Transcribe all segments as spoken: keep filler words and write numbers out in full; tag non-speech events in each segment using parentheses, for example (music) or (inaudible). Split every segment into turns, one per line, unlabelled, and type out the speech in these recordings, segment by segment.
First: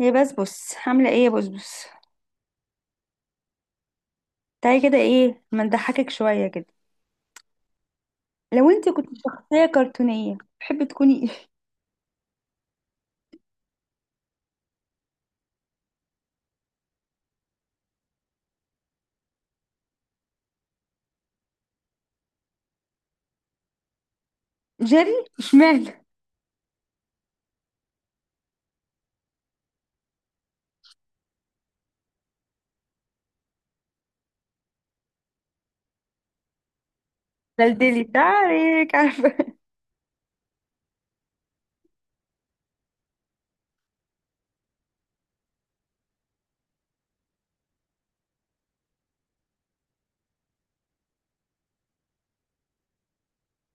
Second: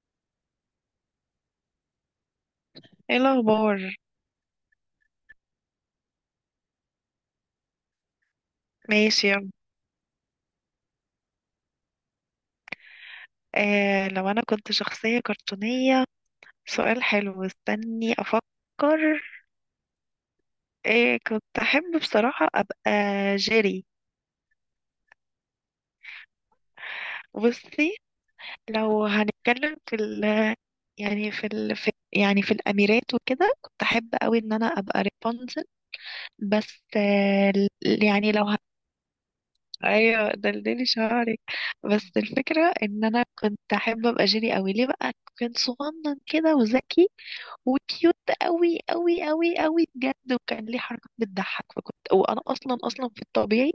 هي بسبس، عاملة ايه يا بسبس؟
ايه الاخبار؟
تعالي كده، ايه ما نضحكك شوية كده. لو انت كنت
ماشي يلا.
شخصية كرتونية تحبي تكوني (laughs) ايه؟
آه، لو انا كنت شخصية كرتونية، سؤال حلو، استني افكر. آه، كنت احب بصراحة ابقى جيري.
جيري؟ اشمعنى؟
بصي، لو هنتكلم في ال يعني في ال في يعني في الاميرات وكده، كنت احب قوي ان انا ابقى رابنزل. بس آه، ال-
دلدلي
يعني لو ه...
تعارك، عارفة؟
ايوه دلدلي شعرك. بس الفكرة ان انا كنت احب ابقى جيري قوي. ليه بقى؟ كنت صغنن كده وذكي وكيوت قوي قوي قوي قوي بجد، وكان ليه حركات بتضحك. فكنت وانا اصلا اصلا في الطبيعي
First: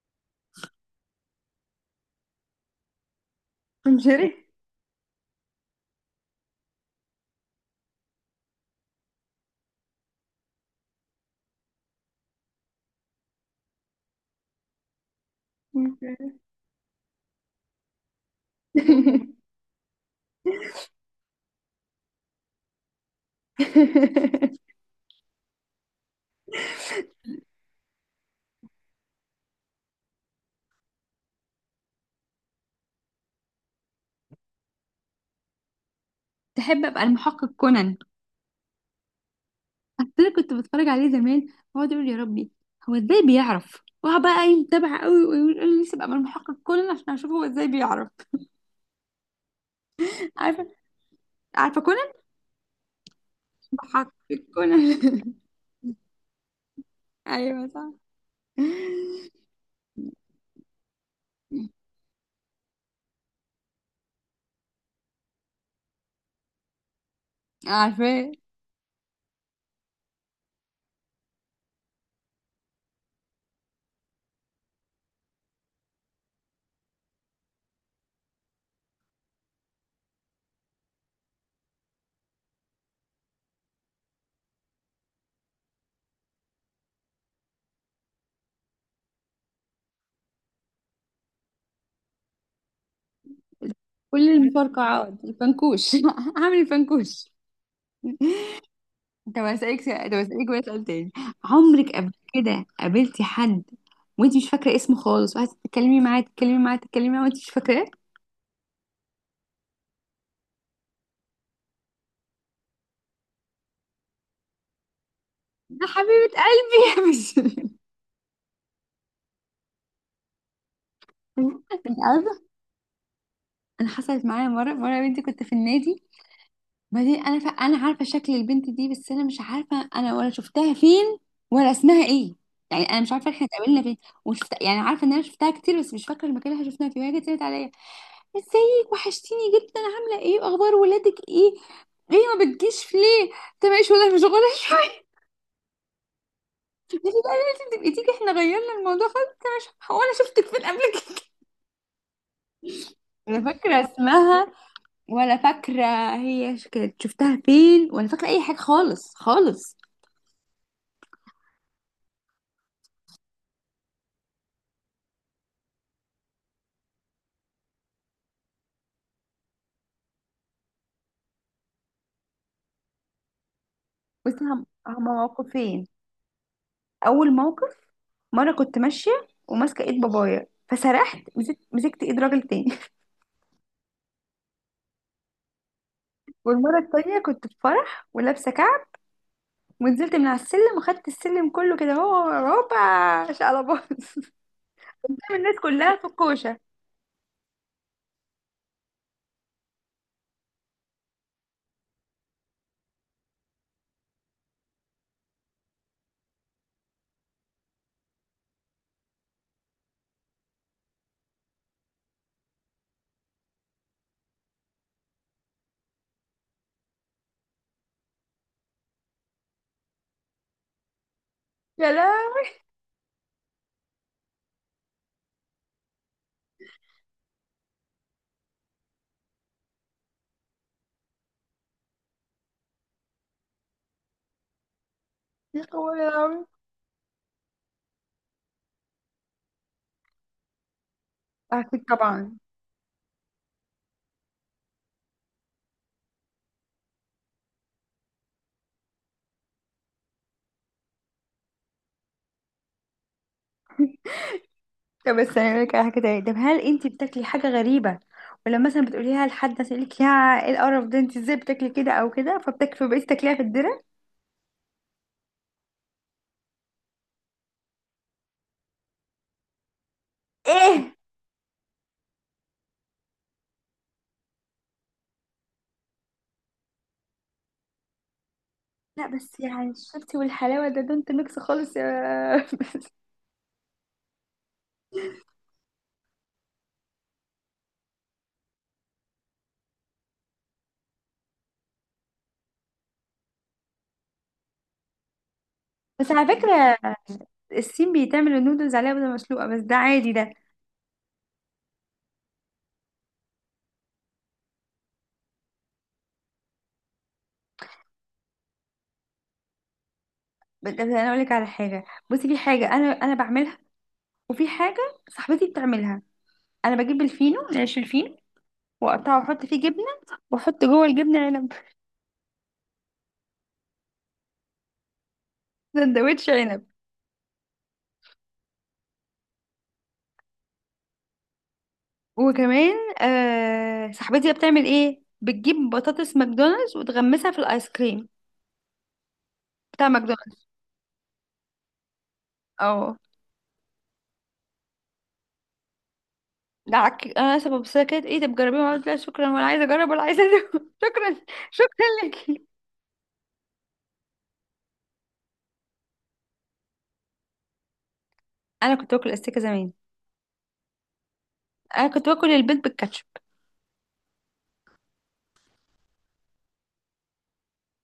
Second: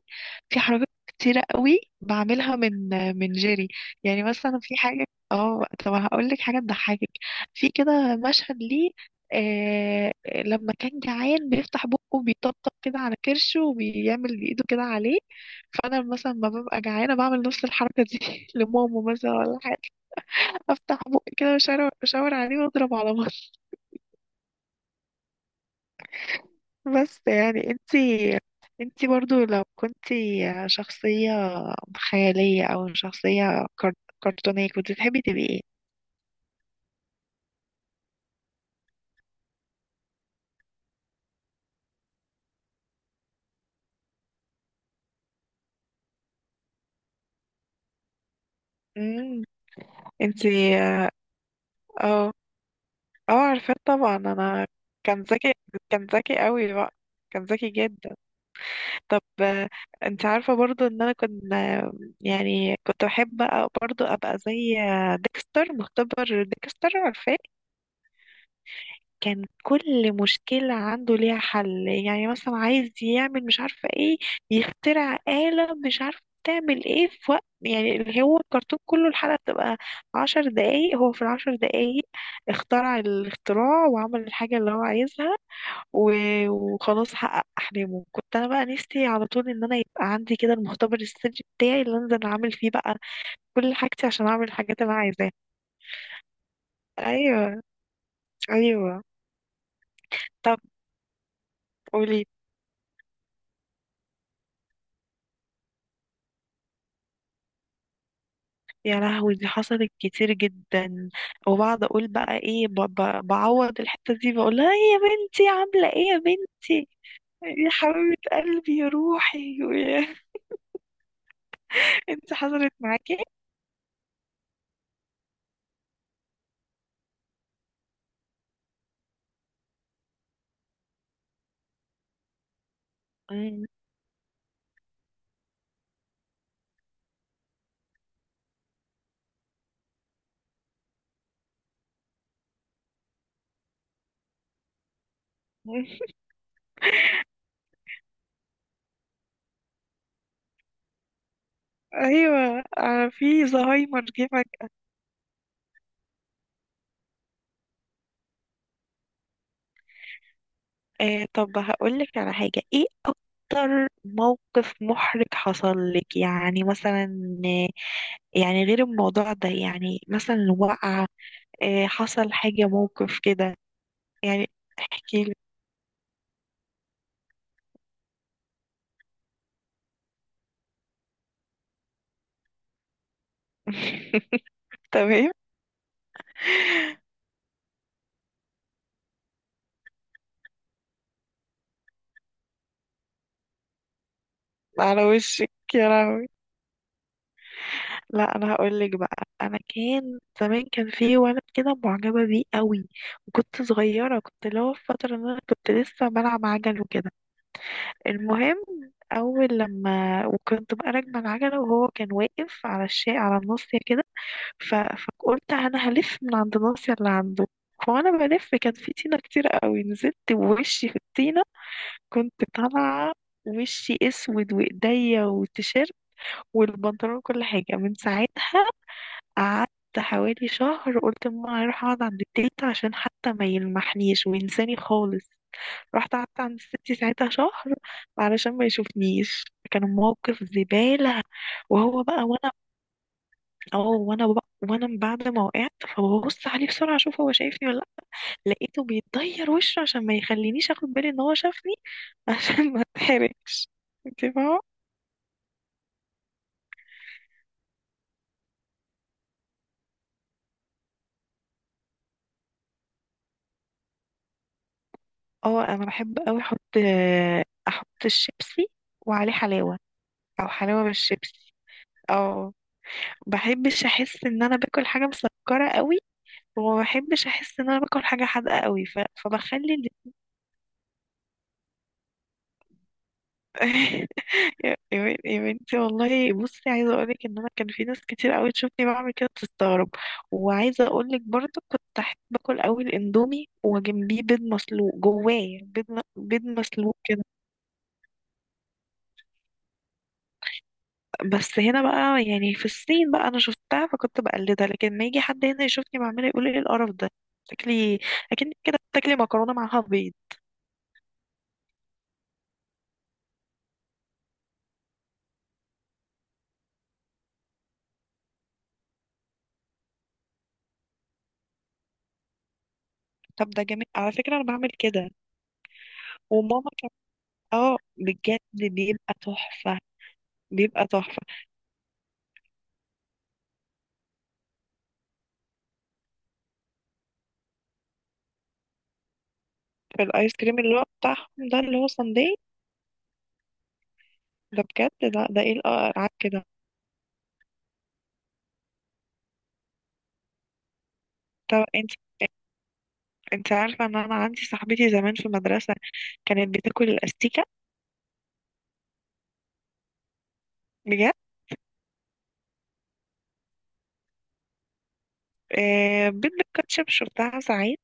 في حركات كتيره قوي بعملها من من جيري. يعني
جيري.
مثلا في حاجه، اه طب هقول لك حاجه تضحكك. في كده مشهد ليه، آه، لما كان جعان بيفتح بقه بيطبطب كده على كرشه وبيعمل بايده كده عليه. فانا مثلا ما ببقى جعانه بعمل نفس الحركه دي (laughs) لماما مثلا
(laughs)
ولا حاجه. افتح بقي كده واشاور أشاور عليه واضرب على بطنه. بس يعني انتي، انتي برضو لو كنتي شخصية خيالية او شخصية كار- كرتونية، كنت تحبي تبقي ايه؟
تحب ابقى المحقق كونان. اصل كنت بتفرج عليه زمان، واقعد اقول يا ربي، هو ازاي بيعرف؟ واقعد بقى يتابع قوي ويقول لي نفسي ابقى من المحقق كونان عشان اشوف هو ازاي بيعرف.
امم
عارفه.
انتي. اه،
عارفه كونان.
اه عارفة
محقق
طبعا انا. كان
كونان.
ذكي، كان ذكي قوي بقى،
(laughs)
كان
ايوه،
ذكي
صح.
جدا. طب آه، انت عارفة برضو ان انا كنت آه، يعني كنت احب برضو ابقى زي آه، ديكستر، مختبر ديكستر، عارفاه.
عارفاه.
كان كل مشكلة عنده ليها حل. يعني مثلا عايز يعمل مش عارفة ايه، يخترع آلة مش عارفة تعمل ايه في وقت، يعني اللي هو الكرتون كله الحلقة بتبقى عشر دقايق. هو في العشر دقايق اخترع الاختراع وعمل الحاجة اللي هو عايزها و- وخلاص حقق أحلامه. كنت أنا بقى نفسي على طول إن أنا يبقى عندي كده المختبر السري بتاعي اللي أنزل أعمل فيه بقى كل حاجتي عشان
كل
أعمل الحاجات اللي أنا
المفرقعات،
عايزاها.
الفنكوش. (laughs) عامل الفنكوش.
أيوه، أيوه.
طب هسألك سؤال- طب هسألك
طب
بقى سؤال تاني. عمرك قبل
قولي.
كده قابلتي حد وانت مش فاكرة اسمه خالص، وقعدتي تتكلمي معاه تتكلمي معاه تتكلمي معاه وانت مش فاكراه؟
يا لهوي، دي حصلت كتير جدا. وبقعد اقول بقى ايه، ب- ب- بعوض الحته دي، بقول لها "إيه يا بنتي،
ده
عامله ايه يا
حبيبة قلبي
بنتي،
يا بس.
يا
(laughs)
حبيبه قلبي، يا روحي".
انت
(laughs) انت
عارفة.
حصلت معاكي؟
انا حصلت معايا مرة. مرة يا بنتي كنت في النادي، بعدين انا ف... انا عارفه شكل البنت دي، بس انا مش عارفه انا ولا شفتها فين ولا اسمها ايه. يعني انا مش عارفه احنا
مم.
اتقابلنا فين. وشفت، يعني عارفه ان انا شفتها كتير، بس مش فاكره المكان اللي إحنا شفناها فيه. وهي جت قالت عليا، ازيك، وحشتيني جدا، عامله ايه، واخبار ولادك ايه، ليه ما بتجيش، ليه انت مش ولا مشغوله شويه؟ (laughs) قالت لي بقى لازم تبقي تيجي، احنا غيرنا الموضوع خالص. انت مش هو، انا شفتك فين قبل كده؟
ايوه
(laughs)
آه،
انا
في
فاكره
زهايمر جه
اسمها
فجأة.
ولا فاكره، هي ش- كانت شفتها فين، ولا فاكره اي حاجه خالص خالص.
آه طب هقول لك على حاجه، ايه اكتر موقف محرج حصل لك؟ يعني مثلا، آه، يعني غير الموضوع ده، يعني مثلا وقعه، آه، حصل حاجه موقف كده
بس
يعني.
هم- هما
احكي.
موقفين. اول موقف، مره كنت ماشيه وماسكه ايد بابايا فسرحت مسكت مسكت ايد راجل تاني.
(laughs) تمام.
(laughs) والمره التانيه كنت في فرح ولابسه كعب، ونزلت من على السلم وخدت السلم كله كده، هو هوبا شقلباظ. (laughs)
على
قدام
وشك.
الناس
يا
كلها في
لهوي.
الكوشه.
لا انا هقول لك بقى، انا كان زمان كان في ولد كده معجبه بيه قوي، وكنت صغيره، كنت اللي هو في فتره ان انا كنت لسه بلعب عجل وكده. المهم اول لما وكنت بقى راكبه العجله، وهو كان واقف على الشيء، على الناصيه كده، ف... فقلت انا هلف من عند الناصيه اللي عنده. فانا بلف، كان في طينه كتير قوي، نزلت بوشي في الطينه.
يا لا.
كنت طالعه وشي اسود وايديا وتيشيرت والبنطلون كل حاجة. من ساعتها قعدت حوالي شهر، قلت لماما هروح اقعد عند التلت عشان حتى ما يلمحنيش وينساني خالص.
يا قوي يا
رحت قعدت
لهوي.
عند ستي ساعتها شهر علشان ما يشوفنيش. كان موقف زبالة.
اكيد
وهو بقى
طبعا.
وانا، اه وانا بقى وانا بعد ما وقعت فببص عليه بسرعة اشوف هو شايفني ولا لأ، لقيته بيتغير وشه عشان ما يخلينيش اخد بالي ان هو شافني (laughs) عشان ما اتحرجش. انت فاهمة؟
طب بس انا لك حاجه تانية. طب هل انت بتاكلي حاجه غريبه، ولما مثلا بتقوليها لحد يسألك يا ايه القرف ده، انت ازاي بتاكلي كده او كده، فبتكفي بقيتي تاكليها في الدرة؟
اه انا بحب اوي احط احط الشيبسي وعليه حلاوه، او
ايه؟
حلاوه بالشيبسي. اه بحبش احس ان انا باكل حاجه مسكره قوي، وما بحبش احس ان انا باكل حاجه حادقه قوي. ف...
لا بس يعني
فبخلي ال...
الشطي والحلاوة ده دونت ميكس خالص يا (laughs) بس.
(laughs) يا يا بنت- يا بنتي والله، بصي عايزه اقولك ان انا كان في ناس كتير قوي تشوفني بعمل كده تستغرب. وعايزه اقولك برضو كنت احب باكل قوي الاندومي وجنبيه بيض مسلوق، جواه بيض،
بس على (laughs)
بيض
فكرة،
مسلوق.
الصين بيتعملوا النودلز عليها بيضة مسلوقة، بس ده عادي ده.
بس هنا بقى، يعني في الصين بقى انا شفتها فكنت بقلدها، لكن ما يجي حد هنا يشوفني بعملها يقول ايه القرف ده. تاكلي اكن كده بتاكلي مكرونه معاها بيض.
بس انا اقول لك على حاجة. بصي، في حاجة انا انا بعملها، وفي حاجة صاحبتي بتعملها. انا بجيب الفينو، العيش الفينو، واقطعه واحط فيه جبنة، واحط جوه الجبنة عنب.
طب ده جميل على فكره، انا بعمل كده
(laughs) سندوتش عنب.
وماما كانت. اه بجد بيبقى تحفه، بيبقى تحفه.
وكمان آه، صاحبتي بتعمل ايه، بتجيب بطاطس ماكدونالدز وتغمسها في الايس كريم بتاع
في الايس
ماكدونالدز.
كريم اللي هو بتاعهم ده اللي هو ساندي؟
اه.
ده بجد لا، ده ايه القرف كده.
دعك، انا سبب، بس هي كانت ايه ده، بتجربيها؟ قلت لا شكرا، ولا عايزه اجرب ولا عايزه أدوق. (laughs) شكرا.
طب
شكرا
انت،
لك.
انت عارفه ان انا عندي صاحبتي زمان في المدرسه كانت بتاكل الاستيكه؟
انا كنت باكل استيكه زمان.
بجد.
انا كنت باكل البيض بالكاتشب.
آه بيض بالكاتشب شفتها ساعات،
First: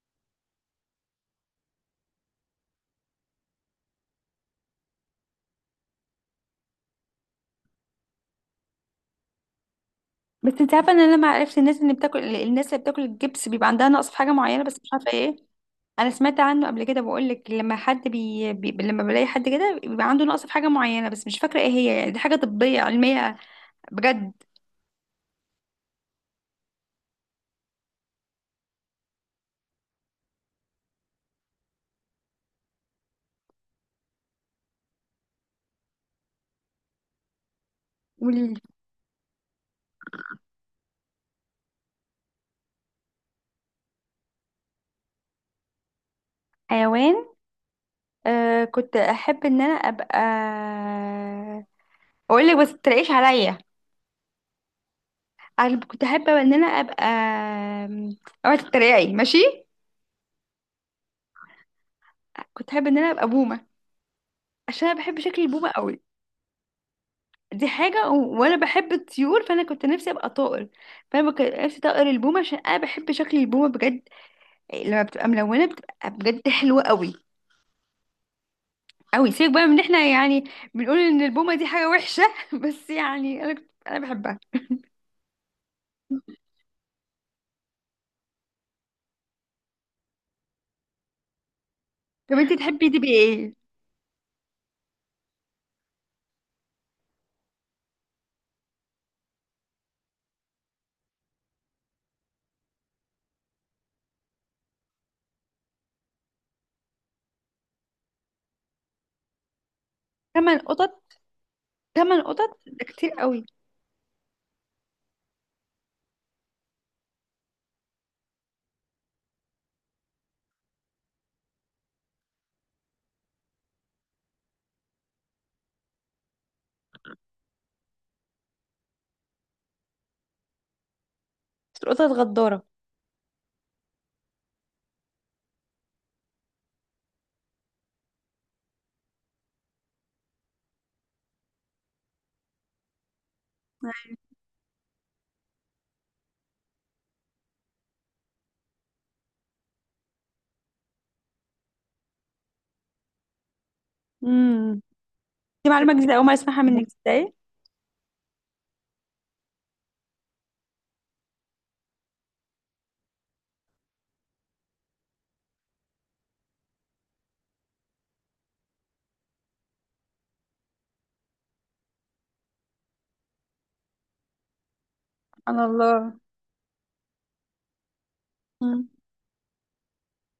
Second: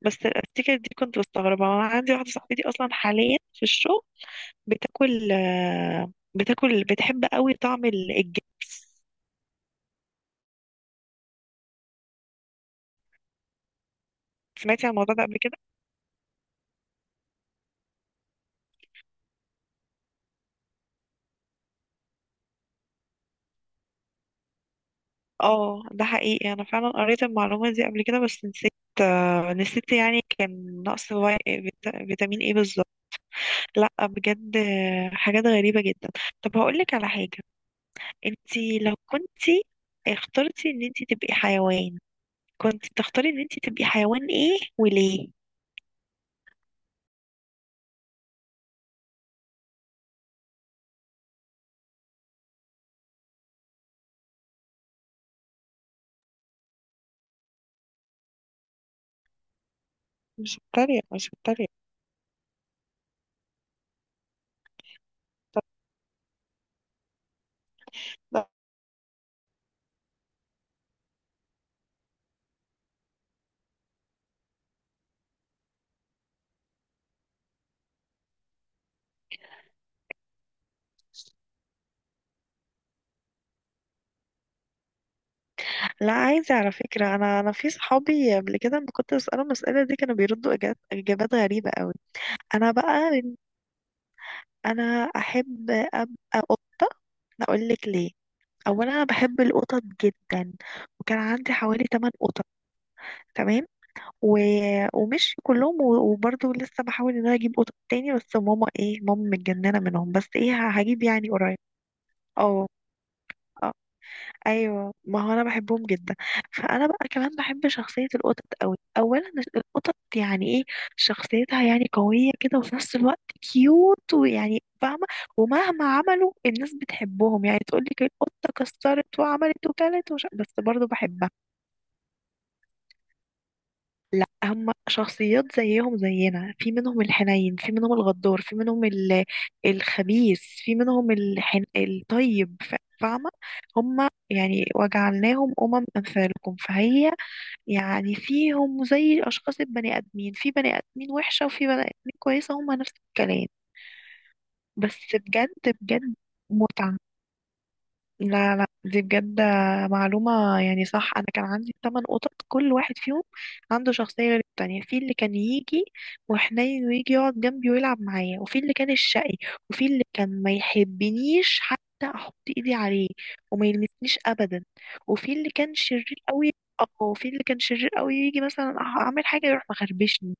بس الستيكر دي كنت بستغربها. أنا عندي واحدة صاحبتي أصلا حاليا في الشغل بتاكل آه، بتاكل بتحب قوي طعم ال- الجبس.
بس انت عارفه ان انا لما عرفت الناس اللي بتاكل، الناس اللي بتاكل الجبس بيبقى عندها نقص في حاجه معينه، بس
سمعتي
مش
عن
عارفه
الموضوع ده
ايه.
قبل كده؟
انا سمعت عنه قبل كده، بقول لك لما حد بي... بي... لما بلاقي حد كده بيبقى عنده نقص في حاجه معينه، بس مش فاكره ايه هي، يعني دي حاجه طبيه علميه. بجد.
اه ده حقيقي، أنا فعلا قريت المعلومة دي قبل كده بس نسيت آه، نسيت يعني كان نقص في- فيتا- فيتامين ايه بالظبط. لا بجد آه، حاجات غريبة جدا. طب هقولك على حاجة، انتي لو كنتي اخترتي ان انتي تبقي حيوان، كنت تختاري ان انتي تبقي حيوان ايه وليه؟
والحيوان، آه كنت احب ان انا ابقى، اقول لك بس تلاقيش عليا. أنا كنت أحب إن أنا أبقى، أوعي تتريقي. ماشي.
مش بتريق، مش بتريق.
كنت أحب إن أنا أبقى بومة، عشان أنا بحب شكل البومة قوي. دي حاجة، و...
لا
وأنا بحب الطيور، فأنا كنت نفسي أبقى طائر. فأنا كنت نفسي طائر البومة، عشان أنا بحب شكل البومة بجد. لما بتبقى ملونة بتبقى بجد حلوة قوي قوي. سيبك بقى من إن إحنا يعني بنقول إن البومة دي حاجة وحشة. (laughs) بس يعني أنا كنت... أنا بحبها.
لا، عايزة على فكرة، أنا أنا في صحابي قبل كده لما كنت بسألهم المسألة دي كانوا بيردوا إجابات إجابات غريبة أوي.
طب أنت
أنا
تحبي تبقي
بقى،
إيه؟
أنا أحب أبقى قطة. أقول لك ليه. أولا أنا بحب القطط جدا، وكان عندي حوالي ثمان قطط. تمام. و... ومش كلهم و... وبرضه لسه بحاول إن أنا أجيب قطط تاني، بس ماما إيه، ماما متجننة منهم، بس إيه،
تمن قطط.
هجيب يعني قريب.
تمن قطط
اه.
ده كتير قوي.
أه. ايوه ما هو انا بحبهم جدا. فانا بقى كمان بحب شخصيه القطط قوي. اولا القطط يعني ايه، شخصيتها يعني قويه كده وفي نفس الوقت كيوت، ويعني فاهمه. ومهما عملوا، الناس بتحبهم. يعني تقول لك القطه كسرت وعملت وكلت وش... بس برضو بحبها.
بس القطط غدارة.
لا هم شخصيات زيهم زينا، في منهم الحنين، في منهم الغدار، في منهم ال- الخبيث، في منهم الحن... الطيب. ف- فاهمة؟ هم يعني وجعلناهم أمم أمثالكم. فهي يعني فيهم زي أشخاص البني آدمين، في بني آدمين وحشة وفي بني آدمين كويسة، هم نفس الكلام.
امم.
بس
دي
بجد
معلومة جديدة،
بجد
أول مرة أسمعها منك،
متعة.
ازاي؟
لا لا دي بجد معلومة يعني صح. أنا كان عندي ثمان قطط، كل واحد فيهم عنده شخصية غير التانية. في اللي كان يجي وحنين ويجي يقعد جنبي ويلعب معايا، وفي اللي كان الشقي، وفي اللي كان ما يحبنيش حتى أحط إيدي عليه وما يلمسنيش أبدا، وفي اللي
سبحان
كان
الله.
شرير قوي. اه وفي اللي كان شرير قوي، يجي مثلا
مم.
أح- أعمل حاجة يروح مخربشني.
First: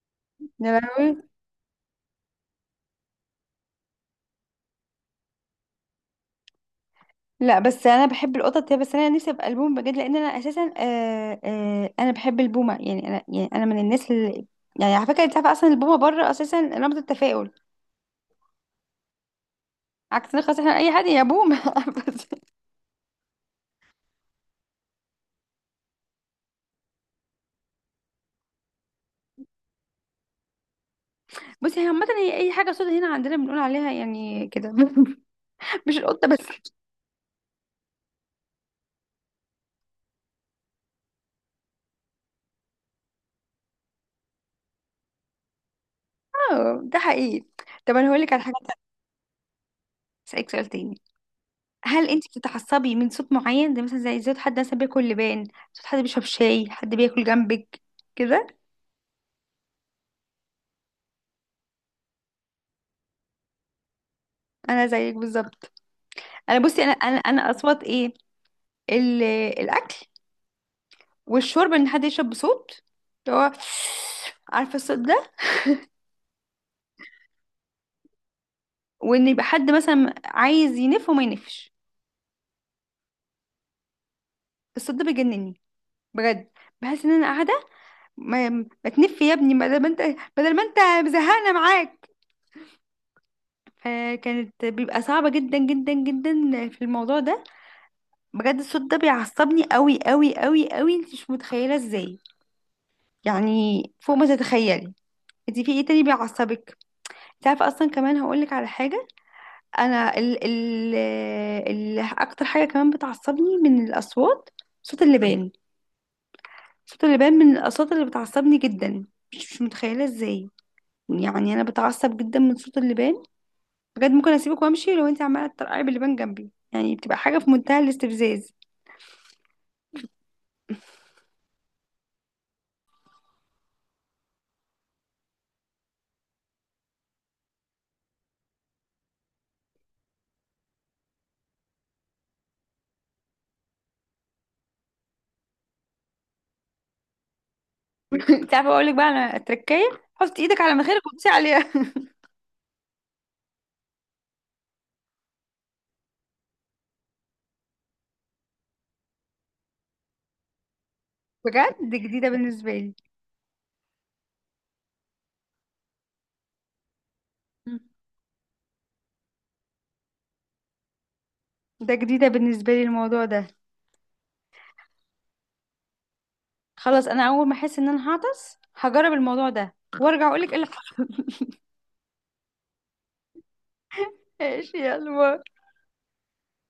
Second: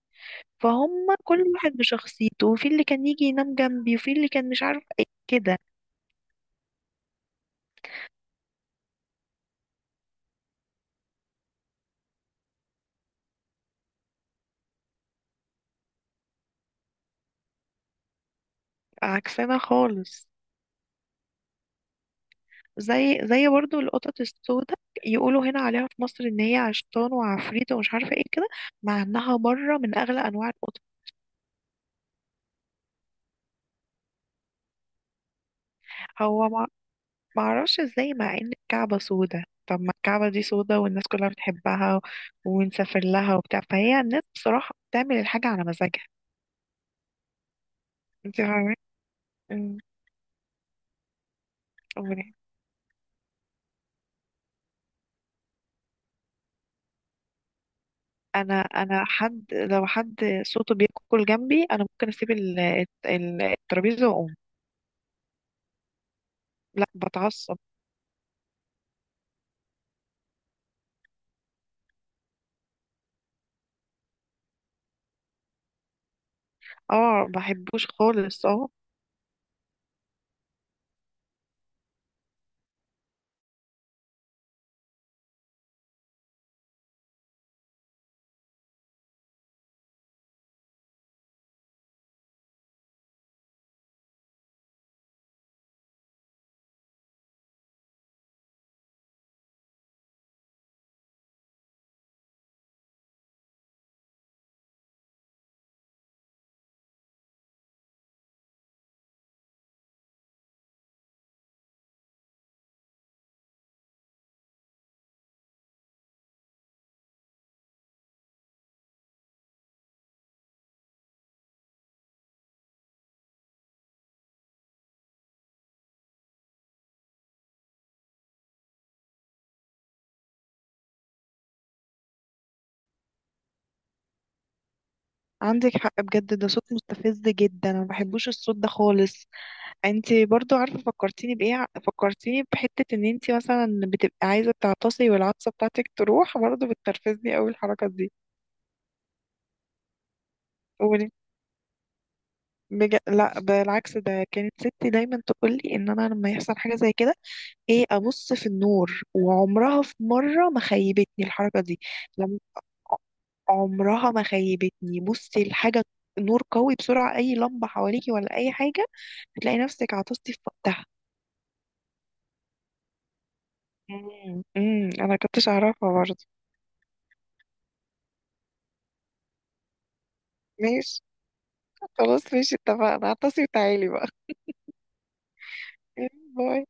يا
فهم
لهوي.
كل واحد بشخصيته، وفي اللي كان يجي ينام جنبي، وفي اللي كان مش عارف ايه كده.
لا بس انا بحب القطط يا بس، انا نفسي ابقى البومه بجد، لان انا اساسا آه آه انا بحب البومه. يعني انا، يعني انا من الناس اللي، يعني على فكره، انت عارفه اصلا البومه بره اساسا رمز التفاؤل.
عكسنا خالص.
عكسنا خلاص، احنا اي حد يا بومه. (laughs) بس
زي، زي برضو القطط السوداء، يقولوا هنا عليها في مصر ان هي عشتان وعفريت ومش عارفه ايه كده، مع انها بره من اغلى انواع القطط.
بصي هي عامه، هي اي حاجه سودا هنا عندنا بنقول عليها يعني كده. (laughs) مش القطه
هو ما،
بس.
ما اعرفش ازاي، مع ان الكعبه سوداء. طب ما الكعبه دي سوداء والناس كلها بتحبها ونسافر لها وبتاع. فهي الناس بصراحه بتعمل الحاجه على مزاجها.
اه ده حقيقي. طب انا هقول لك
انت
على حاجه
فاهمه؟
تانية،
أمم،
اسالك سؤال تاني. هل انت
أمم.
بتتعصبي من صوت معين، ده مثلا زي صوت حد مثلا بياكل لبان، صوت حد بيشرب شاي، حد بياكل جنبك كده؟
انا، انا حد لو حد صوته بياكل جنبي انا ممكن اسيب ال- الت- الترابيزه واقوم.
انا زيك بالظبط. انا بصي،
لا
انا انا انا
بتعصب.
اصوات ايه، ال- الاكل والشرب، ان حد يشرب بصوت، اللي هو عارفه الصوت ده،
اه بحبوش خالص، اه.
وان يبقى حد مثلا عايز ينف وما ينفش. الصوت ده بيجنني بجد. بحس ان انا قاعده، ما, ما تنف يا ابني، بدل ما انت بدل ما انت مزهقنا معاك. فكانت بيبقى صعبه جدا جدا جدا في الموضوع ده. بجد الصوت ده بيعصبني قوي قوي قوي قوي، انت مش متخيله ازاي، يعني فوق ما تتخيلي. انت في ايه تاني بيعصبك؟ تعرف اصلا كمان هقولك على حاجه. انا ال ال ال اكتر حاجه كمان بتعصبني من الاصوات، صوت اللبان. صوت اللبان من الاصوات اللي بتعصبني جدا، مش مش متخيله ازاي. يعني انا بتعصب جدا من صوت اللبان. بجد ممكن اسيبك وامشي لو انت عماله تطرقعي باللبان جنبي، يعني بتبقى حاجه في منتهى الاستفزاز.
عندك حق بجد، ده صوت مستفز جدا، انا ما بحبوش الصوت ده خالص. انتي برضو عارفه فكرتيني بايه، ع- فكرتيني بحته ان انتي مثلا بتبقي عايزه تعطسي والعطسه بتاعتك تروح، برضو بتنرفزني قوي الحركه دي.
(laughs) انت عارفه اقولك بقى على تركايه، حط ايدك على مناخيرك
قولي.
وتدوسي عليها.
بج... لا بالعكس، ده كانت ستي دايما تقول لي ان انا لما يحصل حاجه زي كده ايه، ابص في النور، وعمرها في مره ما خيبتني
(laughs)
الحركه
بجد
دي.
جديده
لما،
بالنسبه لي.
عمرها ما خيبتني. بصي الحاجه، نور قوي بسرعه اي لمبه
مم.
حواليكي ولا اي حاجه، هتلاقي نفسك عطستي في وقتها.
ده جديده بالنسبه لي الموضوع ده.
امم، امم. انا كنتش اعرفها برضه.
خلاص، انا اول ما احس ان انا هعطس هجرب الموضوع ده، وارجع اقولك ايه اللي (laughs)
ماشي.
حصل.
خلاص ماشي اتفقنا، عطسي وتعالي بقى.
ماشي يا قلبي.
(laughs) باي.